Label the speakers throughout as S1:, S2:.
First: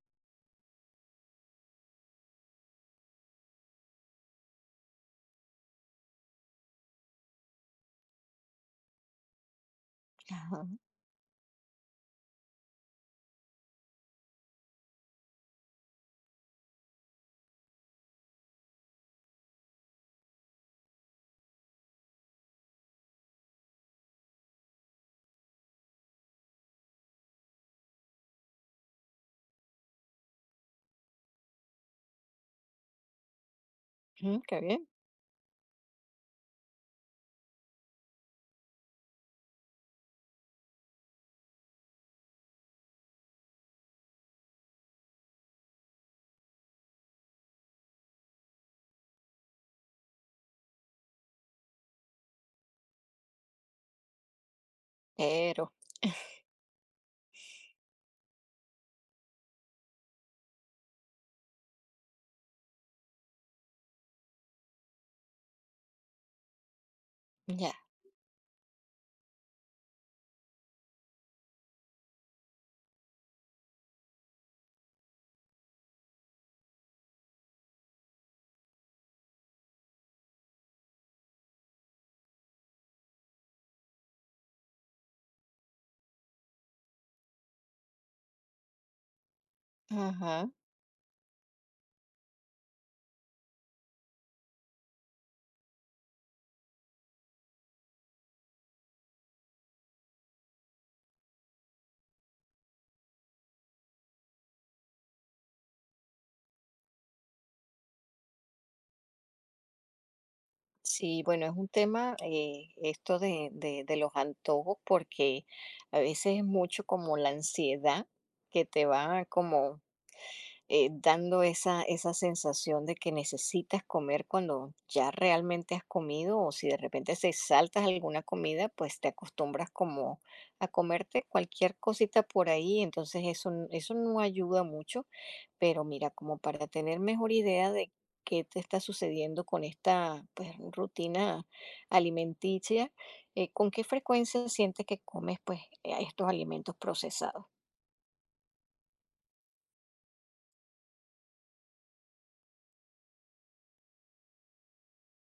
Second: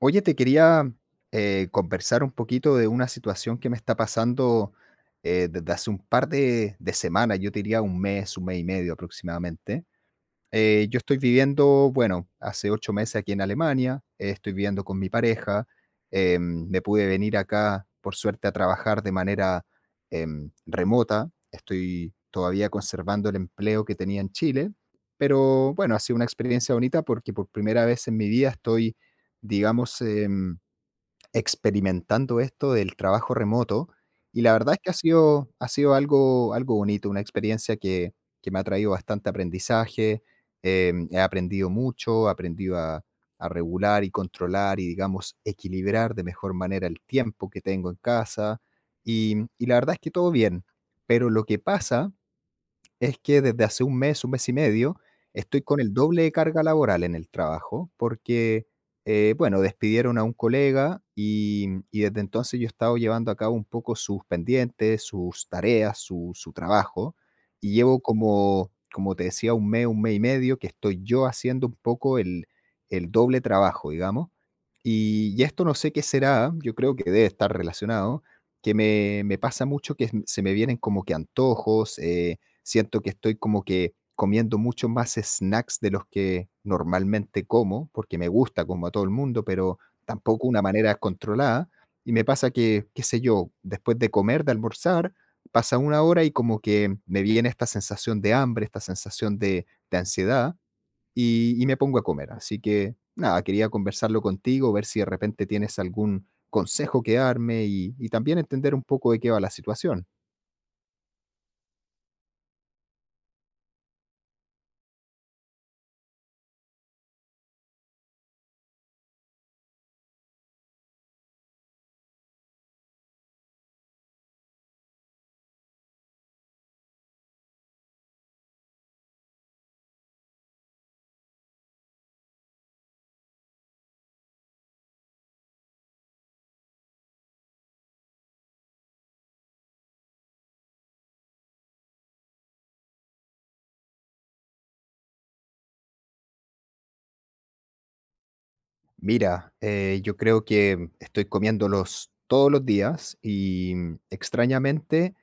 S1: Oye, te quería conversar un poquito de una situación que me está pasando desde hace un par de semanas, yo te diría un mes y medio aproximadamente,
S2: Ajá,
S1: yo estoy viviendo, bueno, hace 8 meses aquí en Alemania, estoy viviendo con mi pareja, me pude venir acá, por suerte, a trabajar de manera, remota. Estoy todavía conservando el empleo que tenía en Chile, pero bueno, ha sido una experiencia bonita porque por primera vez en mi vida estoy, digamos, experimentando esto del trabajo remoto,
S2: ujú,
S1: y la
S2: qué
S1: verdad es
S2: bien.
S1: que ha sido algo bonito, una experiencia que me ha traído bastante aprendizaje, he aprendido mucho, he aprendido a regular y controlar y, digamos, equilibrar de mejor manera el tiempo que tengo en casa, y la verdad es que todo bien, pero lo que pasa es que desde hace un mes y medio, estoy
S2: Pero,
S1: con el doble de carga laboral en el trabajo porque, bueno, despidieron a un colega y desde entonces yo he estado llevando a cabo un poco sus pendientes, sus tareas, su trabajo
S2: ya.
S1: y llevo como, como te decía, un mes y medio que estoy yo haciendo un poco el doble trabajo, digamos. Y esto no sé qué será, yo creo que debe estar relacionado, que me pasa mucho que se me vienen como que antojos, siento que estoy como que comiendo mucho más snacks de los que normalmente como, porque me gusta como a todo el mundo, pero tampoco
S2: Ajá.
S1: una manera controlada. Y me pasa que, qué sé yo, después de comer, de almorzar, pasa una hora y como que me viene esta sensación de hambre, esta sensación de ansiedad y me pongo a comer. Así que nada, quería conversarlo contigo, ver si de repente tienes algún consejo que darme y también entender un poco de qué va la situación.
S2: Sí, bueno, es un tema esto de los antojos porque a veces es mucho como la ansiedad que te va como dando esa sensación de que necesitas comer cuando ya realmente has comido, o si de repente se saltas alguna comida, pues te acostumbras como a comerte cualquier cosita por ahí. Entonces eso, eso no ayuda mucho, pero mira, como para tener mejor idea de qué te está sucediendo con esta pues, rutina alimenticia, ¿con qué frecuencia sientes que comes pues estos alimentos procesados?
S1: Mira, yo creo que estoy comiéndolos todos los días y extrañamente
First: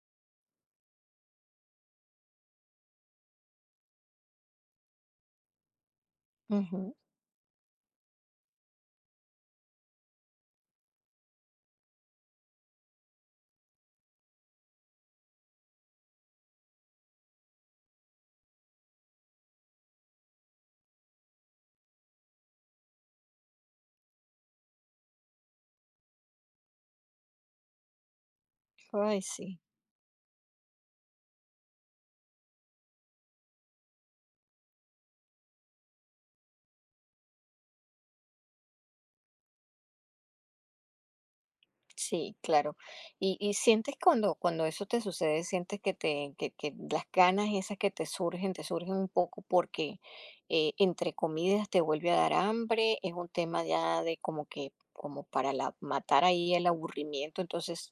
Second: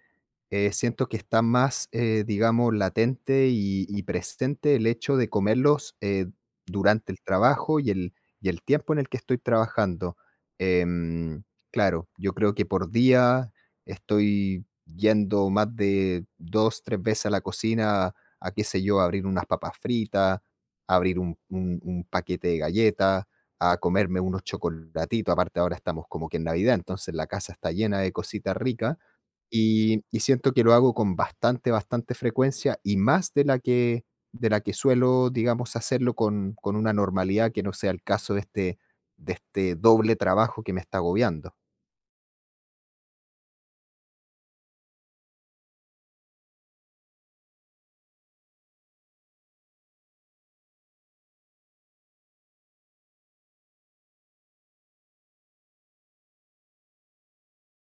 S1: siento que está más, digamos, latente y presente el hecho de comerlos,
S2: Ujú.
S1: durante el trabajo y el tiempo en el que estoy trabajando. Em, claro, yo creo que por día estoy yendo más de 2 3 veces a la cocina a, qué sé yo, a abrir unas papas fritas, a abrir un paquete de galletas, a comerme unos chocolatitos. Aparte, ahora estamos como que en Navidad, entonces la casa está llena de cositas ricas.
S2: Ay, sí.
S1: Y siento que lo hago con bastante, bastante frecuencia y más de la que suelo, digamos, hacerlo con una normalidad que no sea el caso de este doble trabajo que me está agobiando.
S2: Sí, claro. Y sientes cuando, cuando eso te sucede, sientes que te, que las ganas esas que te surgen un poco porque entre comidas te vuelve a dar hambre. Es un tema ya de como que, como para matar ahí el aburrimiento. Entonces,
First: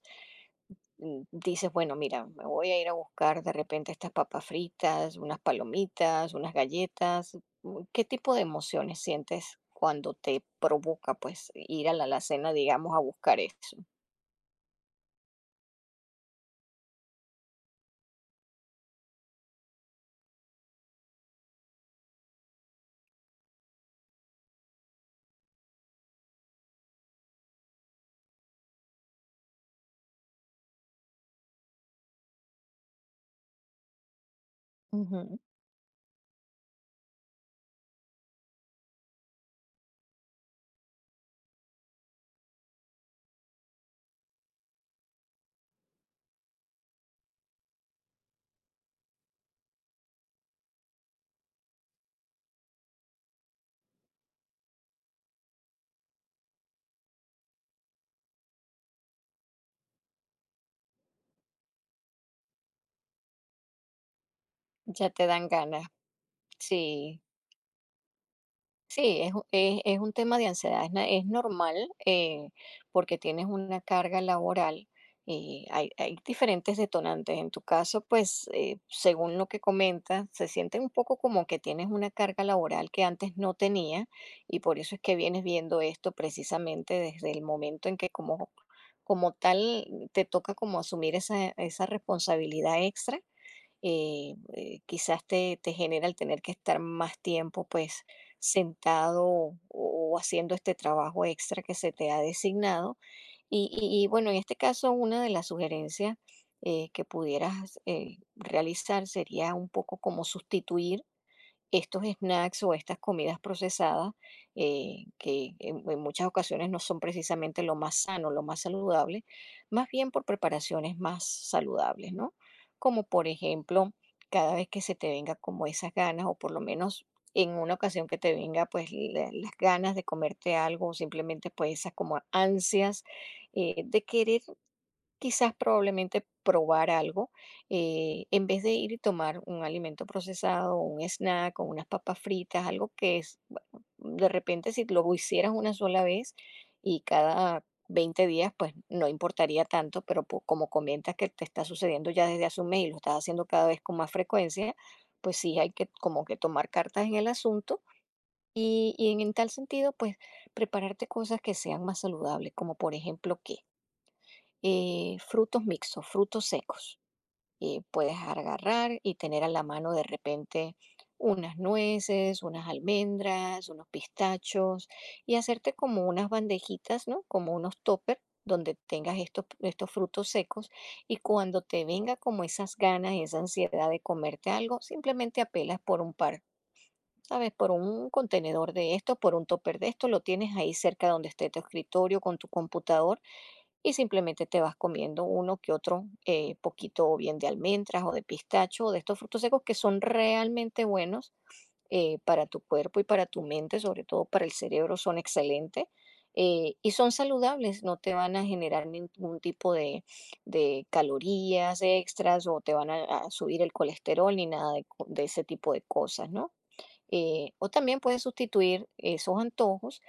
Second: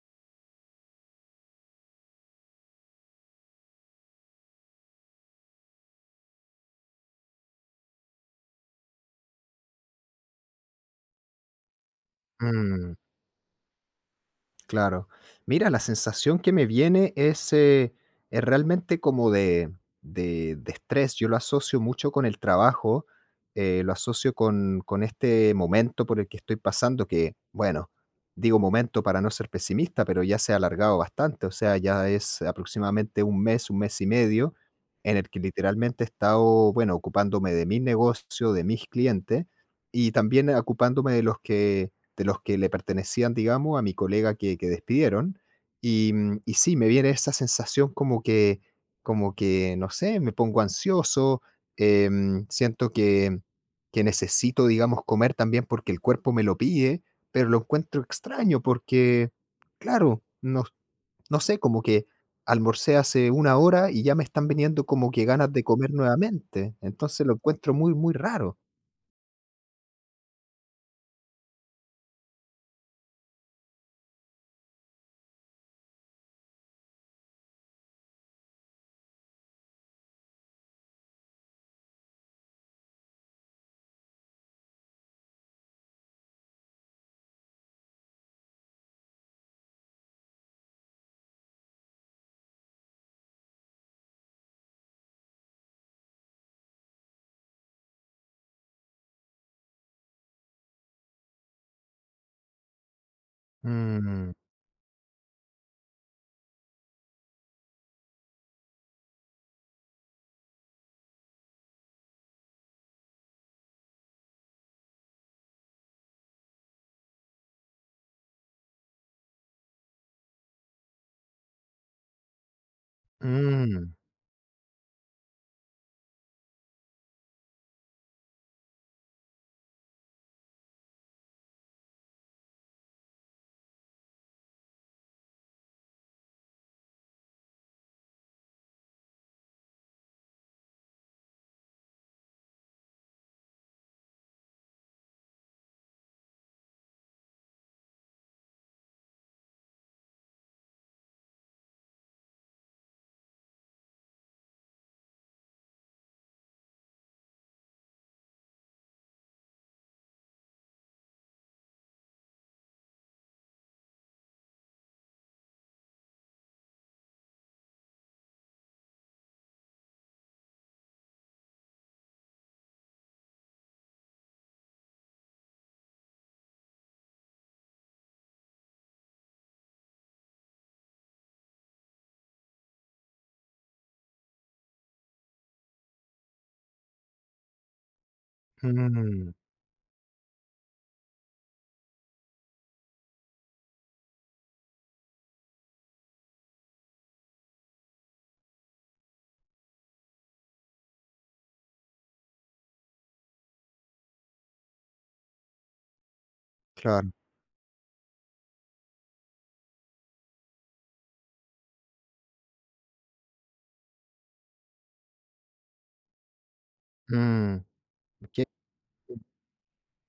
S2: dices, bueno, mira, me voy a ir a buscar de repente estas papas fritas, unas palomitas, unas galletas. ¿Qué tipo de emociones sientes cuando te provoca pues ir a la alacena, digamos,
S1: Mm.
S2: a buscar eso?
S1: Claro. Mira, la sensación que me viene es realmente como de, de estrés. Yo lo asocio mucho con el trabajo, lo asocio con este momento por el que estoy pasando, que, bueno, digo momento para no ser pesimista, pero ya se ha alargado bastante, o sea, ya es aproximadamente un mes y medio, en el que literalmente he estado, bueno, ocupándome de mi negocio, de mis clientes, y también ocupándome de los que le pertenecían, digamos, a mi colega que despidieron. Y, mm, y sí, me viene esa sensación como que, no sé, me pongo ansioso, siento que necesito, digamos, comer también porque el cuerpo me lo pide, pero lo encuentro extraño porque, claro, no, no sé, como que almorcé hace una hora y ya me están viniendo
S2: Ya
S1: como que
S2: te dan
S1: ganas de
S2: ganas,
S1: comer nuevamente.
S2: sí.
S1: Entonces lo encuentro muy, muy raro.
S2: Sí, es, es un tema de ansiedad. Es, es normal, eh, porque tienes una carga laboral y hay diferentes detonantes. En tu caso, pues, según lo que comentas, se siente un poco como que tienes una carga laboral que antes no tenía, y por eso es que vienes viendo esto precisamente desde el momento en que como, como tal te toca como asumir esa responsabilidad extra. Quizás te, te genera el tener que estar más tiempo pues sentado, o haciendo este trabajo extra que se te ha designado. Y, bueno,
S1: Mm,
S2: en este caso una de las sugerencias que pudieras realizar sería un poco como sustituir estos snacks o estas comidas procesadas, que en muchas ocasiones no son precisamente lo más sano, lo más saludable, más bien por preparaciones más saludables, ¿no? Como por ejemplo,
S1: mm,
S2: cada vez que se te venga como esas ganas, o por lo menos en una ocasión que te venga pues las ganas de comerte algo, o simplemente pues esas como ansias de querer quizás probablemente probar algo. En vez de ir y tomar un alimento procesado, un snack o unas papas fritas, algo que es, bueno, de repente si lo hicieras una sola vez y cada 20 días, pues no importaría tanto, pero como comentas que te está sucediendo ya desde hace un mes y lo estás haciendo cada vez con más frecuencia, pues sí hay que como que tomar cartas en el asunto. Y en tal sentido, pues prepararte cosas que sean más saludables, como por ejemplo que frutos mixtos, frutos secos. Y puedes agarrar y tener a la mano de repente unas nueces, unas almendras, unos pistachos, y hacerte como unas bandejitas, ¿no? Como unos toppers donde tengas estos frutos secos, y cuando te venga como esas ganas, esa ansiedad de comerte algo, simplemente apelas por un par, ¿sabes? Por un contenedor de esto,
S1: mm,
S2: por un topper de esto. Lo tienes ahí cerca donde esté tu escritorio con tu computador, y simplemente te vas comiendo uno que otro poquito, o bien de almendras, o de pistacho, o de estos frutos secos, que son realmente buenos para tu cuerpo y para tu mente, sobre todo para el cerebro. Son excelentes y
S1: claro.
S2: son saludables. No te van a generar ningún tipo de calorías extras, o te van a subir el colesterol, ni nada de, de ese tipo de cosas, ¿no?
S1: Mm,
S2: O también puedes
S1: que
S2: sustituir esos antojos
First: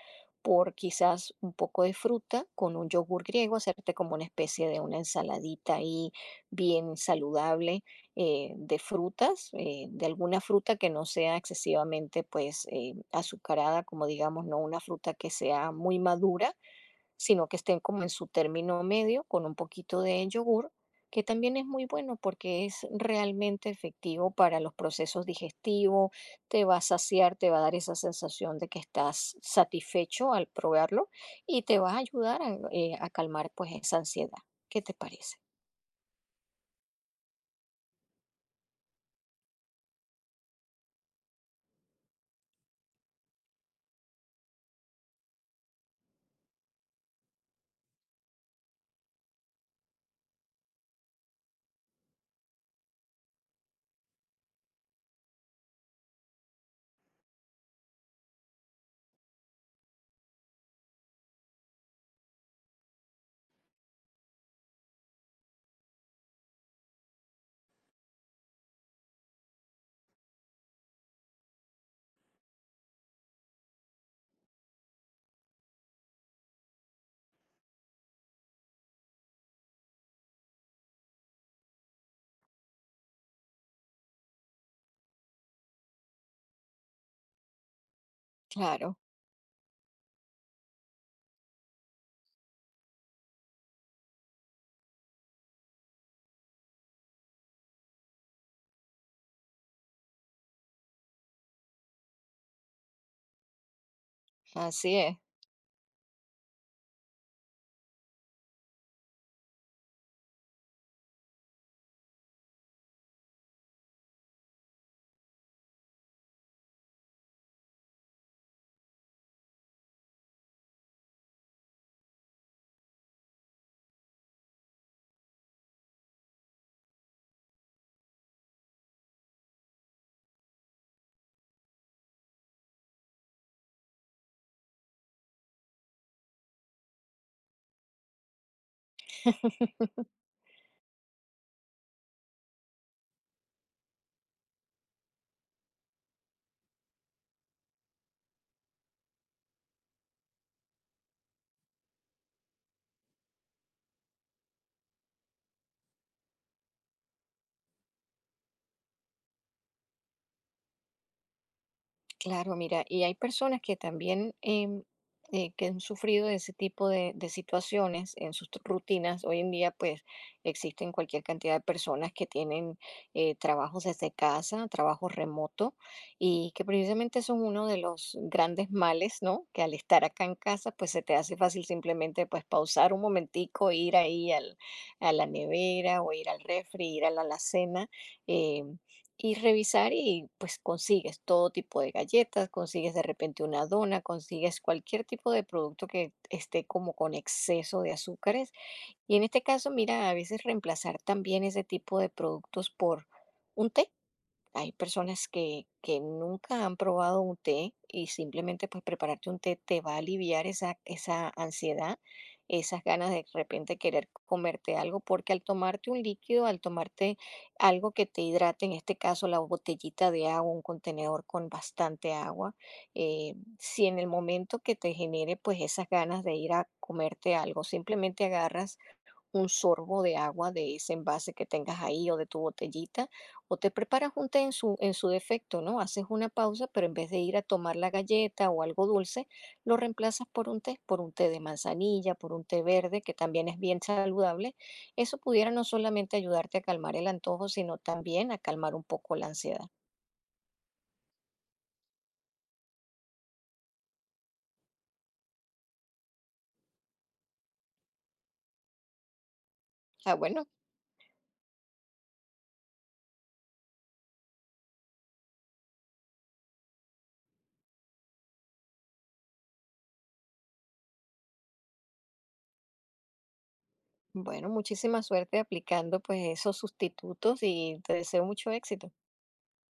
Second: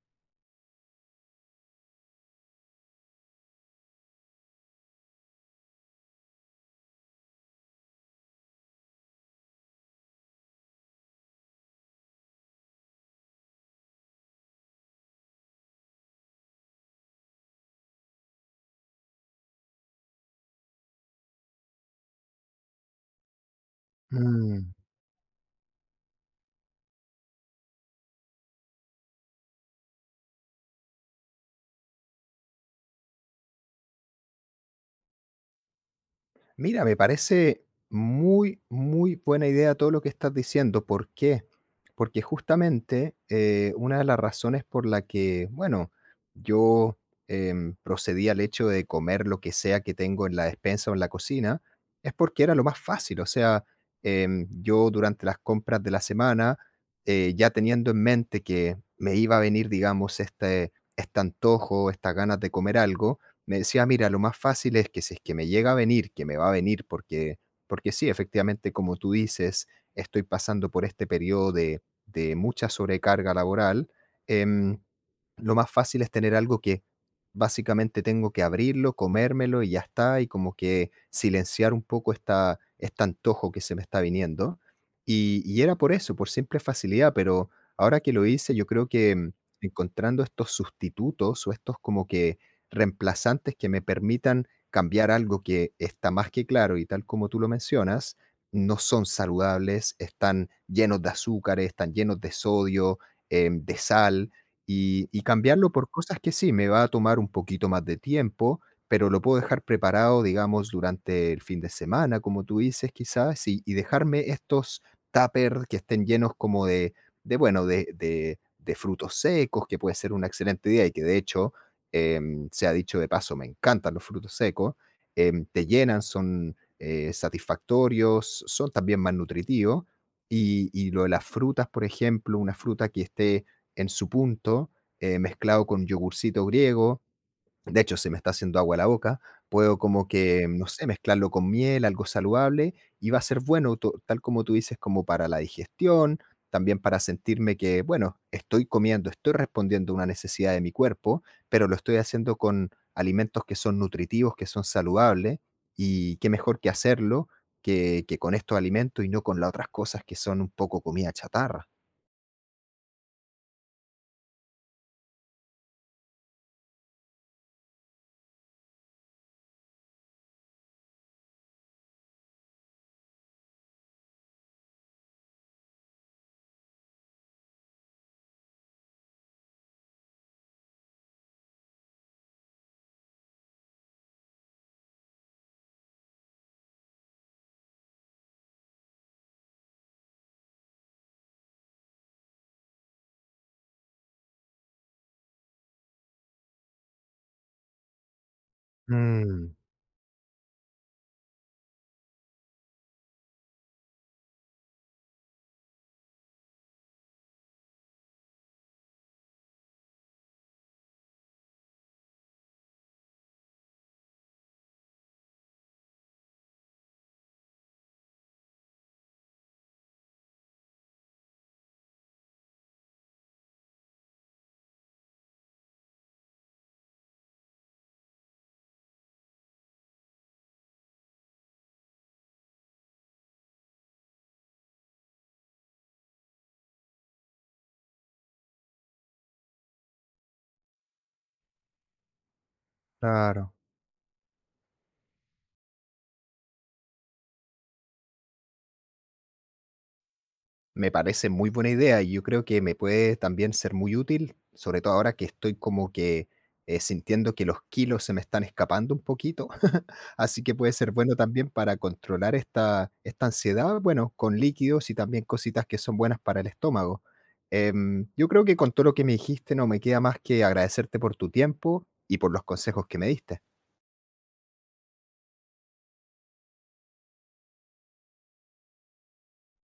S2: por quizás un poco de fruta con un yogur griego, hacerte como una especie de una ensaladita ahí bien saludable, de frutas, de alguna fruta que no sea excesivamente pues azucarada, como digamos, no una fruta que sea muy madura, sino que estén como en su término medio, con un poquito de yogur, que también es muy bueno porque es realmente efectivo para
S1: mm.
S2: los procesos digestivos. Te va a saciar, te va a dar esa sensación de que estás satisfecho al probarlo, y te va a ayudar a calmar pues esa ansiedad. ¿Qué te parece?
S1: Mira, me parece muy, muy buena idea todo lo que estás diciendo. ¿Por qué? Porque justamente una de las razones por la que, bueno, yo procedí al hecho de comer lo que sea que tengo en la despensa o en la cocina, es porque era lo más fácil. O sea, yo durante las compras de la semana, ya teniendo en mente que me iba a venir, digamos, este antojo, estas ganas de comer algo, me decía, mira, lo más fácil es que si es que me llega a venir, que me va a venir, porque, porque sí, efectivamente, como tú dices, estoy pasando por este periodo de mucha sobrecarga laboral, em, lo más fácil es tener algo que básicamente tengo que abrirlo, comérmelo y ya está, y como que silenciar un poco esta, este antojo que se me está viniendo. Y era por eso, por simple facilidad, pero ahora que lo hice, yo creo
S2: Claro,
S1: que encontrando estos sustitutos o estos como que reemplazantes que me permitan cambiar algo que está más que claro y tal como tú lo mencionas, no son saludables, están llenos de azúcares, están llenos de sodio, de sal,
S2: así es.
S1: y cambiarlo por cosas que sí, me va a tomar un poquito más de tiempo, pero lo puedo dejar preparado, digamos, durante el fin de semana, como tú dices, quizás, y dejarme estos tuppers que estén llenos como de bueno, de, de frutos secos, que puede ser una excelente idea y que de hecho sea dicho de paso, me encantan los frutos secos, te llenan, son satisfactorios, son también más nutritivos. Y lo de las frutas, por ejemplo, una fruta que esté en su punto, mezclado con yogurcito griego, de hecho, se me está haciendo agua la boca. Puedo como que, no sé, mezclarlo con miel, algo saludable, y va a ser bueno, tal como tú dices, como para la digestión, también para sentirme que, bueno, estoy comiendo, estoy respondiendo a una necesidad de mi cuerpo, pero lo estoy haciendo con alimentos que son nutritivos, que son saludables, y qué mejor que hacerlo que con estos alimentos y no con las otras cosas que son un poco comida chatarra.
S2: Claro, mira, y hay personas que también que han sufrido de ese tipo de situaciones en sus rutinas. Hoy en día, pues, existen cualquier cantidad de personas que tienen trabajos desde casa, trabajo remoto, y que precisamente son uno de los grandes males, ¿no? Que al estar acá en casa, pues, se te hace fácil simplemente, pues, pausar un momentico, ir ahí a la nevera, o ir al refri, ir a la alacena. em, y revisar, y pues consigues todo tipo de galletas, consigues de repente una dona, consigues cualquier tipo de producto que esté como con exceso de azúcares. Y en este
S1: Mm,
S2: caso, mira, a veces reemplazar también ese tipo de productos por un té. Hay personas que nunca han probado un té, y simplemente pues prepararte un té te va a aliviar esa, esa ansiedad, esas ganas de repente querer comerte algo, porque al tomarte un líquido, al tomarte algo que te hidrate, en este caso la botellita de agua, un contenedor con bastante agua, eh, si en el momento que te genere pues esas ganas de ir a comerte algo, simplemente agarras un sorbo de agua de ese envase que tengas ahí, o de tu botellita, o te preparas un té en su defecto, ¿no? Haces una pausa, pero en vez de ir a tomar la galleta o algo dulce, lo reemplazas por un té de manzanilla, por un té verde, que también
S1: claro.
S2: es bien saludable. Eso pudiera no solamente ayudarte a calmar el antojo, sino también a calmar un poco la ansiedad.
S1: Me parece muy buena idea y yo creo que me puede también ser muy útil, sobre todo ahora que estoy como que sintiendo que los kilos se me están escapando un poquito,
S2: Ah,
S1: así
S2: bueno,
S1: que puede ser bueno también para controlar esta, esta ansiedad, bueno, con líquidos y también cositas que son buenas para el estómago. Yo creo que con todo lo que me dijiste no me queda más que agradecerte por tu tiempo y por los consejos que me diste.
S2: bueno, muchísima suerte aplicando pues esos sustitutos, y te deseo mucho éxito.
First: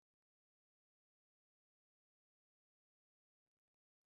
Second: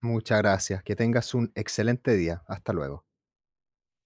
S1: Muchas gracias, que tengas un excelente día. Hasta luego.